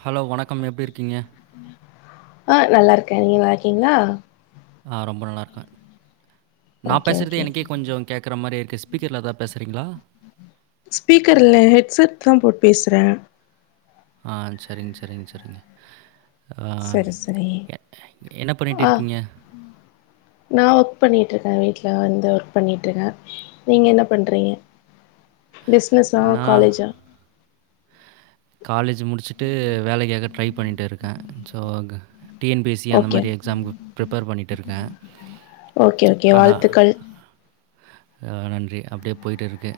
Hello வணக்கம் எப்டி இருக்கீங்க ஆ நல்லா இருக்கே நீங்க நல்லாயிருக்கீங்களா ஆ ரொம்ப நல்லா இருக்கே நா ஓகே பேசுறது ஓகே எனக்கே கொஞ்சோ கேக் குற மாரியே இருக்கு ஸ்பிக்கர்ல் எதா பேசறீங்களா ஸ்பீக்கர் இல்ல ஹெட்செட் தா போட் பேசுறே ஆ செரிங் செரிங் செரிங்க ஆ சரி சரி எ என்ன பண்ணிட்டு ஆ இருக்கீங்க நா ஒக் பண்ணிகிட்ருக்கே வீட்ல வந்து ஒர்க் பண்ணிட்டுருக்கே நீங்க என்ன பண்றீங்க பிஸ்னஸா நான் காலேஜா காலேஜ் முடிச்சுட்டு வேலைக்காக ட்ரை பண்ணிட்டு இருக்கே ஸோ க டிஎன்பிஎஸ்சி அந்த ஓகே மாரி எக்ஸாம்க்கு ப்ரிப்பேர் பண்ணிட்டு இருக்கே ஓகே ஓகே வாழ்த்துக்கள் அ நன்றி அப்டே போய்ட்டுருக்கு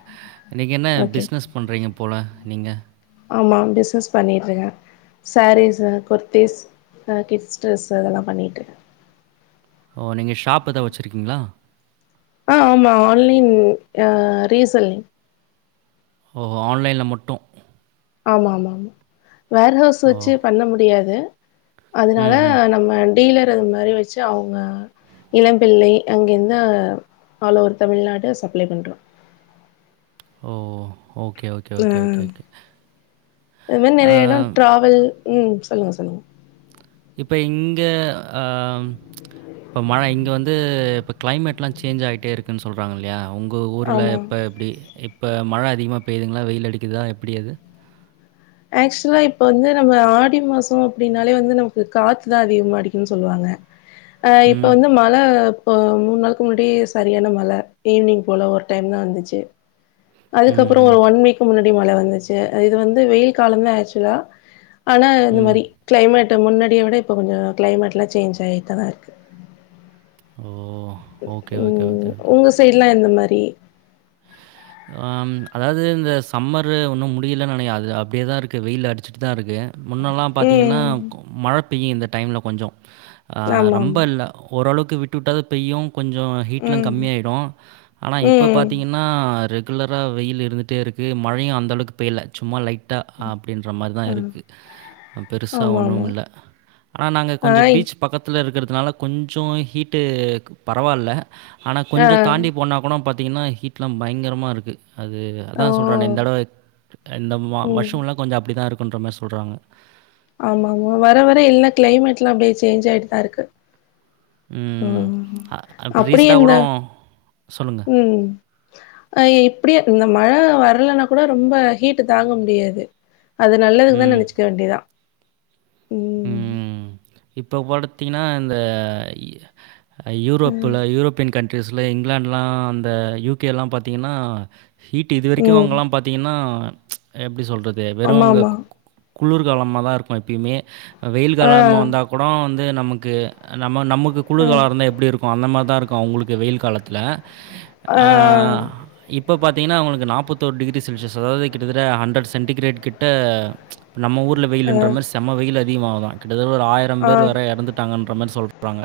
நீங்க என்ன ஓகே பிஸ்னஸ் பண்ணுறீங்க போல நீங்க ஆமா பிஸ்னஸ் பண்ணிட்டுருக சேரீஸு குர்த்திஸ் அ கிட்ஸ் ட்ரெஸ்ஸு அதெல்லா பண்ணிட்ருக்கே ஓ நீங்க ஷாப் எதா வெச்சுருக்கீங்ளா ஆ ஆமா ஆன்லைன் அ ரீசெல்லிங் ஓஹோ ஆன்லைன்ல மட்டு ஆமா ஆமா ஆமா வேர் ஹவுஸ் ஓ! வெச்சு பண்ண முடியாது அதனால ம்ஹ்ம். நம்ம டீலர் அது மாரி வெச்சு அவுங்க இளம்பிள்ளை அங்கேந்து ஆல் ஓவர் தமிழ்நாடு சப்ளை பண்றோ ஓ ஓகே ஓ லாம் அத் மார் அ நெறைய எடோ ட்ராவல் ம் சொல்லுங்க சொல்லுங்க இப்ப இங்க ஆ ம் இப்போ மழை இங்க வந்து இப்ப க்ளைமேட்லா சேஞ் ஆகிட்டே இருக்குன் சொல்றாங்க இல்லையா உங் ங்க ஊருல ஆமா எப்ப எப்டி இப்ப மழ அதிகமா பெய்துங்ளா வெயில் அடிக்குதா எப்படி அது ஆக்சுவலா இப்ப வந்து நம்ம ஆடி மாசோ அப்டின்னாலே வந்து நமக்கு காத்துதா அதிகமா அடிக்குன் சொல்லுவாங்க [inaudible] ஆ இப்ப வந்து மழ இப்போ மூண் நாளுக் முன்னாடி சரியான மழ ஈவ்னிங் போல ஒரு டைம் தா வந்துச்சு அதுக்கப்புறோ ஒரு ம்ஹ்ம். ஒன் வீக் முன்னாடி மழ வந்துச்சு இது வந்து வெயில் காலந்தா ஆக்சுவலா ஆனா ம். இந்த ம். மாரி க்ளைமேட்டு முன்னாடிய விட இப்போ கொஞ்சோ க்ளைமேட்லா சேஞ் ஆயிட்டதா இருக்கு ஓ ஓகே, ஓகே, ம் ஓகே, ஓகே. உங்க சைட்ல்லா எந்த மாரி ஆம் அதாது இந்த சம்மரு உன்னு முடியல நெனைய அது அப்டேதா இருக்கு வெயில் அடிச்சிட்டுதாருக்கு முன்னெல்லா பாத்தீங்கன்னா ம் மழ பெய்யு இந்த டைமில கொஞ்சோ ஆ ஆமா ரொம்ப இல்ல ஓரளவுக்கு விட்டு விட்டாது பெய்யு கொஞ்சோ ஆமா ஹீட்லா ம் கம்மியாயிடு ஆனா இப்ப ம் பாத்தீங்க ங்ன்னா ரெகுலர வெயில் இருந்துட்டே இருக்கு மழையு அந்தளவுக்கு பெய்யல சும்மா லைட் டா அப்டின்ற மாரிதா ஆ இருக்கு அ பெருசா ஆமா ஆமா ஒண்ணுமில்ல ஆனா நாங்க கொஞ்ச ஆய் பீச் பக்கத்தில இருக்கிறதுனால கொஞ்சோ ஹீட்டு பரவால்ல ஆனா ஆ கொஞ்சோ தாண்டி போனா கூட பாத்தீங்கன்னா ஹீட்லா பயங்கிரமாருக்கு அது ஓ அதா சொல்றனே இந்தடவ இந்த மா ம் வர்ஷோலா கொஞ்சொ அப்டிதா இருக்குன்ற மாரி சொல்றாங்க ஆமா ஆமா வர வர எல்லா க்ளைமேட்லா அப்டே சேஞ்ச் ஆயிட்டுதா இருக்கு ஓஹோ ம். அ அப்ப அப்படியே ரீசென்ட்டா இந்த கூட சொல்லுங்க. ம் அ எப்படியோ இந்த மழ வரலன்னா கூட ரொம்ப ஹீட்டு தாங்க முடியாது அது நல்லதுக்குதான் ம். நெனச்சுக்க வேண்டியதா ம் இப்ப படுத்தீங்ன்னா இந்த அ ம் யூரோப்ல யூரோப்பியன் கன்ட்ரீஸ்ல இங்கிலாண்ட்லா அந்த யூகேலா பாத்தீங்கன்னா ஹீட்டு இது வெரிக்கு ம் அவுங்கல்லா பாத்தீங்கன்னா எப்டி சொல்றது வெறு ஆமா அங்க ஆமா குளிர்காலமாதா இருக்கு எப்பியுமே வெயில் ஆ காலம வந்தா கூடோ வந்து நமக்கு நம்ம நமக்கு அ குளிர்காலோ இருந்தா எப்டி இருக் கு அந்த மாரி தா இருக்கு அவுங்களுக்கு வெயில் காலத்துல ஆ இப்ப பாத்தீங்கன்னா அவங்களுக்கு நாப்பத்தோரு டிகிரி செல்சியஸ் அதாவது கிட்டத்தட்ட ஹண்ட்ரட் சென்டிகிரேட் கிட்ட நம்ம ஊர்ல ஆ வெயிலுன்ற மாரி செம்ம வெயில் அதிகமாவுதா கிட்டத்தட்ட ஒரு ஆயிரம் ஆ பேரு வர எறந்துட்டாங்கன்ற மாரி சொல்றா ங்க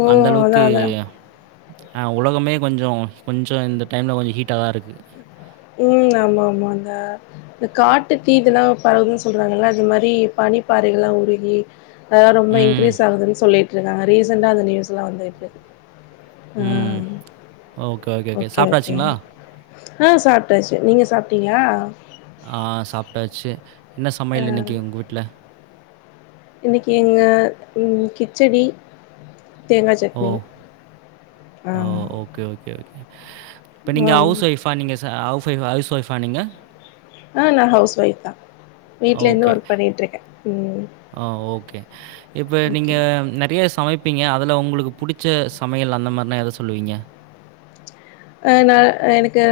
ஓ அந்த அதா அளவுக்கு அதா ஆ உலகமே கொஞ்சோ கொஞ்சோ இந்த டைம்ல கொஞ்சோ ஹீட்டா தா இருக்கு ம் ஆமா ஆமாங்க இந்த காட்டு தீ இதெல்லா பரவுதுன்னு சொல்றாங்கல்ல அது மாரி பனிப்பாறைகள்ல்லா உருகி அதா ரொம்ப ம். இன்க்ரீஸ் ஆகுதுன்னு சொல்லிட்டு இருந்தாங்க ரீசன்டா அந்த நியூஸ் எல்லா வந்துகிட்டு இருக்கு ஆ ம் ஓகே ஓகே ஓகே ஓகே ஆ சாப்ட்டாச்சு நீங்க சாப்ட்டீங்களா ஆ சாப்ட்டாச்சு என்ன ஆ சமையல் இன்னக்கி உங்க வீட்ல இன்னக்கி எங்க ம் கிச்சடி தேங்கா சட்னி ஓ! ஆ ஓ! ஓகே ஓகே ஓகே இப்ப நீங்க ஆம் ஹவுஸ் ஒய்ஃப்பா நீங்க ச ஹவுஸ் வைஃபா ஹவுஸ் ஒய்ஃப்பா நீங்க ஆ நா ஹவுஸ் ஒய்ஃப் தா வீட்ல இருந்து ஓகே. ஒர்க் பண்ணிட்டு இருக்கே ம் ஆ ஓகே இப்ப நீங்க ஓகே நெறையா சமைப் பீங்க அதுல உங்களுக்கு புடிச்ச சமையல் அந்த மாரினா எத சொல்லுவீங்க ஆ நா எனக்கு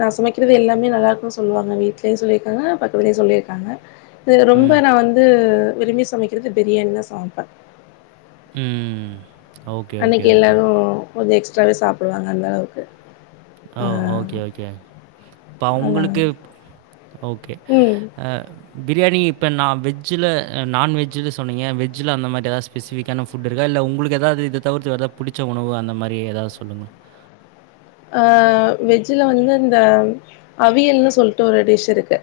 நா சமைக்கிறது எல்லாமே நல்லாயிருக்குன்னு சொல்லுவாங்க வீட்லயு சொல்லிருக்காங்க பக்கத்துலயு சொல்லிருக்காங்க இது ரொம்ப ம். நா வந்து விரும்பி சமைக்கிறது பிரியாணி தா சமப்பே ம் ஓகே, ஓகே, அன்னக்கி ஓகே. எல்லாரு கொஞ்சோ எக்ஸ்ட்ராவே சாப்டுவாங்க அந்த அளவுக்கு ஓ ஆ ஓகே ஓகே இப்ப அதா அவுங்களுக்கு ஓகே ம் ஆ பிரியாணி இப்ப நா வெஜ்ஜுல நான்வெஜ்ஜு சொன்னீங்க வெஜ்ஜுல அந்த மாதிரி எதாவது ஸ்பெசிஃபிக்கான ஃபுட்டு இருக்கா இல்ல உங்களுக்கு எதாவது இத தவிர்த்து வேற எதா புடிச்ச உணவு அந்த மாரி ஏதாவது சொல்லுங்க ஆ வெஜ்ல வந்து இந்த அவியல்ன்னு சொல்ட்டு ஒரு டிஷ் இருக்கு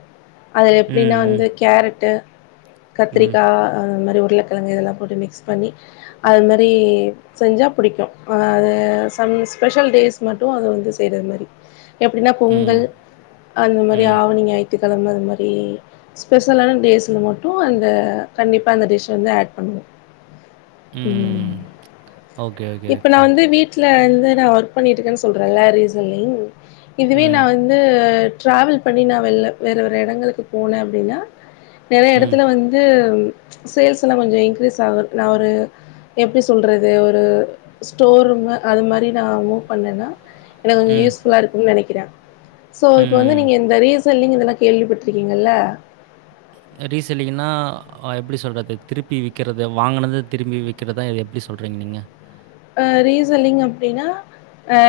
அதுல எப்டின்னா ம். வந்து கேரட்டு ம். ம். கத்திரிக்கா அந்த மாரி உருளக் கெழங்கு இதெல்லா போட்டு மிக்ஸ் பண்ணி அது மாரி செஞ்சா புடிக்கு அது சம் ஸ்பெஷல் டேஸ் மட்டு அத வந்து செய்றது மாரி எப்டின்னா ம். பொங்கல் அந்த மாரி ம். ஆவணி ஞாயி த்துக்கெழம அது மாரி ஸ்பெஷலான டேஸ்ல மட்டு அந்த கண்டிப்பா அந்த டிஷ் வந்து ஆட் பண்ணுவோ ம் ஓகே, ஓகே, இப்ப நா ஓகே. வந்து வீட்ல இருந்து நா வொர்க் பண்ணிட்டு இருக்கேன்னு சொல்றேன்ல ரீசன்லி இதுவே நா ம். வந் து ட்ராவல் பண்ணி நா வெள்ல வேற வேற எடங்களுக்கு போனே அப்டின்னா நெறைய ம். எடத்துல வந்து சேல்ஸ் எல்லா கொஞ்சோ இன்க்ரீஸ் ஆகு நா ஒரு எப்டி சொல்றது ஒரு ஸ்டோர் ரூமு அது மாரி நாமு வந்தேன்னா எனக்கு கொஞ்சோ ம். யூஸ்ஃபுல்லா இருக்குன்னு நெனைக்கிறே சோ இப்ப வந்து ம். நீங்க இந்த ரீ செல்லிங் இதெல்லா கேள்விப்பட்டுருக்கீங்கல்ல ரீசெல்லிங்கனா ஆ எப்டி சொல்றது திருப்பி விக்கிறது வாங்குனத திரும்பி விக் கிறதா இத எப்டி சொல்றீங்க நீங்க ஆ ரீசெல்லிங் அப்டின்னா ஆ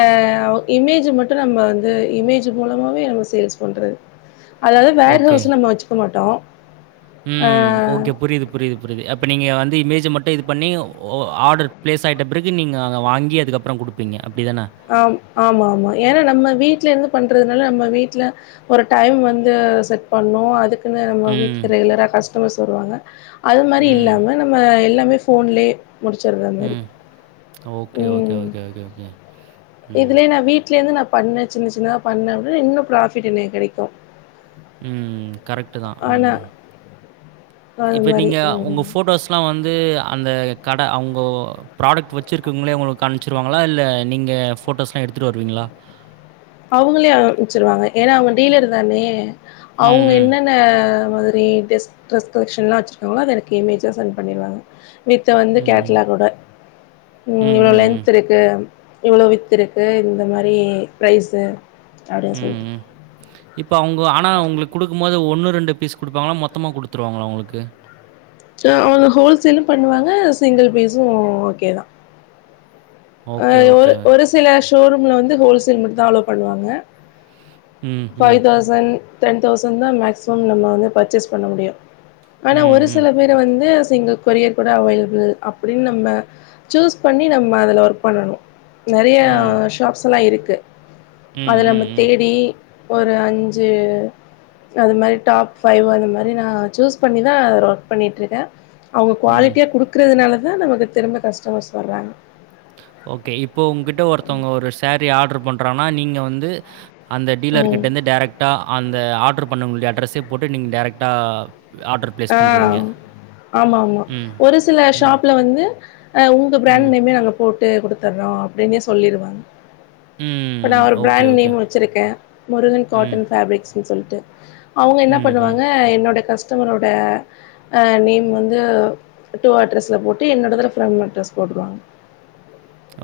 இமேஜ் மட்டு நம்ம வந்து இமேஜ் மூலமாவே நம்ம சேல்ஸ் பண்றது அதாவ்து வேர் ஹவுஸ் நம்ம வச்சுக்க மாட்டோ உம் ஓகே புரிது புரிது புரிது அப்ப நீங்க வந்து இமேஜ் மட்டும் இது பண்ணி ஆர்டர் பிளேஸ் ஆயிட்ட பறகு நீங்க அங்க வாங்கி அதுக்கப்புறம் கொடு ப்பீங்க அப்டிதானா ஆம் ஆமா ஆமாம் ஏன்னா நம்ம வீட்ல இருந்து பண்றதுனால நம்ம வீட்ல ஒரு டைம் வந்து செட் பண்ணோ அதுக் குனு நம்ம ம். வீட்டுக்கு ரெகுலரா கஸ்டமர்ஸ் வருவாங்க அது மாரி ம். இல்லாம நம்ம எல்லாமே ஃபோன்லயே முடிச்சடுற மாரி ம். ஓகே, ஓகே, உம் ஓகே ஓகே ம். இதுலயே நா வீட்லேந்து நா பண்ணே சின்ன சின்னதா பண்ணே அப்பிடின்னா இன்னு ப்ராஃபிட் எனக் கெடைக்கு ம் கரெக்ட்டு தா அம் ஆனா அது இப்ப மாரி நீங்க உங்க ம் ஃபோட்டோஸ் லாம் வந்து அந்த கட அவுங்கோ ப்ராடக்ட் வச்சுருக்கவங்களே உங்களுக்கு அனுப்ச்சிருவாங்களா இல்ல நீங்க ஃபோட்டோஸ்லா எடுத்துட்டு வருவீங்களா அவுங்களே அனுப்ச்சிருவாங்க ஏனா அவங்க டீலர் தானே ம், அவுங்க ம். என்னென்ன மாதிரி ட்ரஸ் ட்ரஸ் கலெக்ஷன்லா வச்சிருக்காங்களோ அத எனக்கு இமேஜா சென்ட் பண்ணிருவாங்க வித் வந்து ம். கேட்லாகோட ம் இவ்ளோ லென்த் இருக்கு இவ்வளவு வித்து இருக்கு இந்த மாதிரி பிரைஸு அப்டின் சொல்லி இப்போ அவங்க ஆனா உங்களுக்கு கொடுக்கும் போது ஒன்று ரெண்டு பீஸ் கொடுப்பாங்களா மொத்தமா கொடுத்துருவாங்களா உங்களுக்கு ச அவங்க ஹோல்சேலு பண்ணுவாங்க சிங்கிள் பீஸும் ஓகே தான் அ ஓகே, ஓகே. ஒரு ஒரு சில ஷோரூம்ல வந்து ஹோல்சேல் மட்டு தான் அளோ பண்ணுவாங்க ம், ஃபை ம். தவ்ச சன் டென்தௌசன் தா மேக்சிமம் நம்ம வந்து பர்ச்சேஸ் பன்ன முடியு அன ம், ஒரு ம். சில வேர வந்து சிங்கிள் கொரியர் கூட அவைலபிள் அப்படின்னு நம்ம சூஸ் பண்ணி நம்ம அதில ஒரு பண்ணணு நறைய ம். ஷாப்ஸ்லா இருக்கு ம், அதுல ம், நமக் ம். தேடி ஒரு அஞ்சு அது மாரி டாப் ஃபைவ் அந்த மாரி நான் சூஸ் பண்ணி தா அதுல ஒர்க் பண்ணிட்டுருக்கே அவுங்க ம். குவாலிட்டியா குடுக்கறதுனால தான் நமக்கு திரும்ப கஸ்டமர்ஸ் வர்றாங்க ஓகே இப்போ உங்ககிட்ட ஒருத்தவங்க ஒரு சாரீ ஆர்டர் பண்றங்கனா நீங்க வந்து அந்த டீலர்க் ம். கிட்ட இருந்து டடைரக்ட் டா அந்த ஆ்டர் பண்ணவங்களுடைய அட்ரஸே போட்டு நீ டரைக்டா ஆட்ர் ஆ ஆமா ஆமா ம். ஒரு சில ம். ஷாப்ல வந்து அ உங்க பிராண்ட் ம். நேமே நாங்க போட்டு குடுத்தற்றோ அப்படினு சொல்லிருவாங் இப்ப நா ம். ஒரு ஓகே, பிராண்ட் ஓகே. நேம் வச்சிருக்கே முருகன் ம். காட்டன் பேப்ரிக்ஸ்ன்னு சொல்ட்டு அவுங்க என்ன ம்ஹ்ம். பண்ணுவாங்க என்னோட கஸ்டமரோட அ நேம் வந்து டூ அட்ரஸ்ல போட்டு என்னோடதுல ஃப்ரம் அட்ரஸ் போட்டுருவாங்க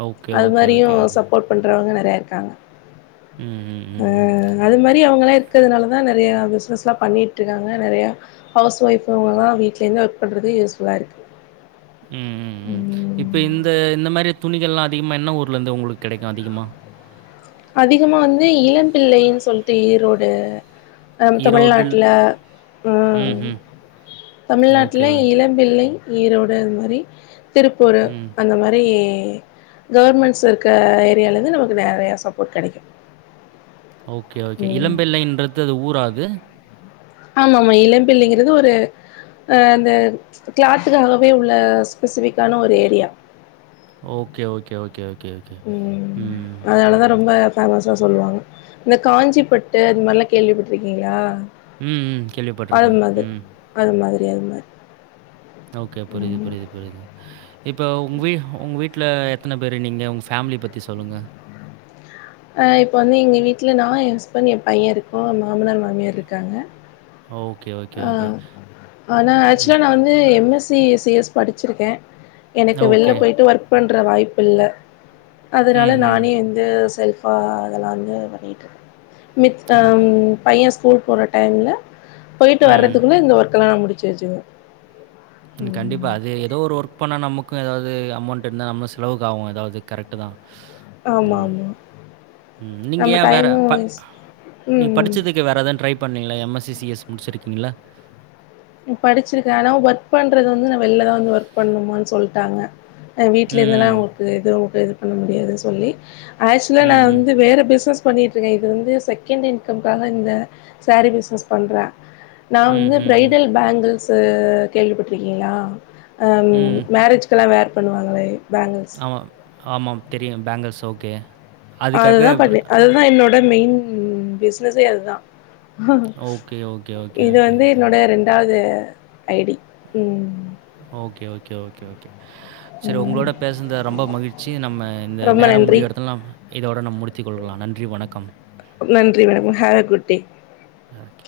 okay okay okay okay support பண்றவங்க நறையா இருக்காங்க ம் ம் ம் அ ம். அது மாரி அவங்களலா இருக்கறதுனால தான் நறையா பிஸ்னஸ்லா பண்ணிட்டுருக்காங்க நறையா ஹவுஸ் ஒய்ஃபுனாங்லா வீட்டலேந்து ஒர்க் பண்றது யூஸ்ஃபுல்லா இருக்கு ம் ம் ம் இப்போ இந்த இந்த மாரி துணிகள்லா அதிகமா என்ன ஊர்லேருந்து உங்களுக்கு கிடைக்கு அதிகமா அதிகமா வந்து இளம் பிள்ளைன்னு சொல்லிட்டு ஈரோடு அ நம்ம ஈரோடில் தமிழ்நாட்ல ம் ம்ஹ்ம். ஓகே. தமிழ்நாட்ல இளம் பிள்ளை ஈரோடு அது மாரி திருப்பூர் ம். அந்த மாரி கவர்மெண்ட்ஸ் இருக்க ஏரியாலேந்து நமக்கு நெறையா சப்போட் கெடைக்கு ஓகே ஓகே ம் இளம்பிள்ளைன்றது அது ஊரா அது ஆமாம்மா இளம்பிள்ளைங்கிறது ஒரு அ அந்த க்ளாத்துக்காகவே உள்ள ஸ்பெசிபிக்கான ஒரு area okay okay okay okay ம் ம். அதுனாலதா ரொம்ப ஃபேமஸா சொல்லுவாங்க இந்த காஞ்சிபட்டு அது மாரிலா கேள்விப்பட்ருக்கீங்களா ம், ம். அது கேள்விப்பட்டுருக்கேன். மாதர் ம். அது மாதிரி அது மாரி ஓகே புரியுது ம் புரியுது புரியுது இப்ப உங்க வீ உங்க வீட்ல எத்தன பேரு நீங்க உங்க ஃபேமிலி பத்தி சொல்லுங்க அ இப்ப வந்து எங்க வீட்ல நா ஏ ஹஸ்பண்ட் ஏ பையே இருக்கோ மாமனார் மாமியார் இருக்காங்க ஓகே ஓ ஆ ஆனா ஆக்சுவலா நா வந்து M S C C S படிச்சுருக்கே எனக்கு வெள்ல ஓகே. பொயி்ட்டு ஒர்க் பண்ற வாய்ப்பு இல்ல ம், அதுனால ம். நானே வந்து செல்ஃப் மித் அ பையே ஸ்கூல் போற டைம்ல பொயிட்டு ம். வர்றதுக்குள்ள இந்த ஒர்க்கெல்லா நா முடிச்சு வச்சுருவே ம் கண்டிப்பா பா அது எதோ ஒரு ஒர்க் பண்ணா நமக்கு எதாவது அமௌண்ட் இருந்தா நம்ம செலவுக்கு ஆகு எதாவது கரெக்ட்டு தா ம் ஆமாமா. ம் நீங்க நம்ம ஏ வேற டைமும் ப வேஸ்ட் ம். நீங்க படிச்சதுக் ம். த்து வேற எதான் ட்ரை பண்ணீங்களா M S C C S முடிச்சு இருக்கீங்கல படுச்சுருக்கே ஆனா ஒர்க் பண்றது வந்து நா வெள்லதா வந்து ஒர்க் பண்ணனுமானு சொல்டாங்க ஆ வீட்ல இருந்தல்லா ம். அவுங்களுக்கு எதுவு ஹெல்ப் பண்ண முடியாதுனு சொல்லி ஆக்சுவலா நா ம், ம். வந்து வேற பிஸ்னஸ் பண்ணிட்ருக்கே இது வந்து செகண்ட்டு இன்கம்காக இந்த சாரி பிஸ்னஸ் பண்றே நா ம், வந்து ம், ம். ப்ரைடல் பேங்கிள்ஸு கேள்விப்பட்ருக்கீங்களா ஆ ம். மேரேஜ்க்கலா வேர் பண்ணுவாங்களே பேங்கில் ஒ ஆமாம் தெரியு பேங்கில்ஸ் ஓகே அதுக்காக அதுதா ப்ர பண்ணே அதுதா என்னோட மெயின் பிஸ்னஸே அதுதா ஓகே, ஓகே, ஓகே, இது ஓகே, வந்து ஓகே. என்னுடைய ரெண்டாவது ஐடி ம் ஓகே ஓகே ஓகே ஓகே செரி ம் உங்களோட பேஸ்னது ரொம்ப மகிழ்ச்சி நம்ம இந்த ரொம்ப நேரம் நன்றி முடிவு எடத்துல நாம் இதோட நம் முடித்துகொள்ளலா நன்றி வணக்கம் நன்றி வணக்கம் ஹேவ்வ குட்டே அ ஓகே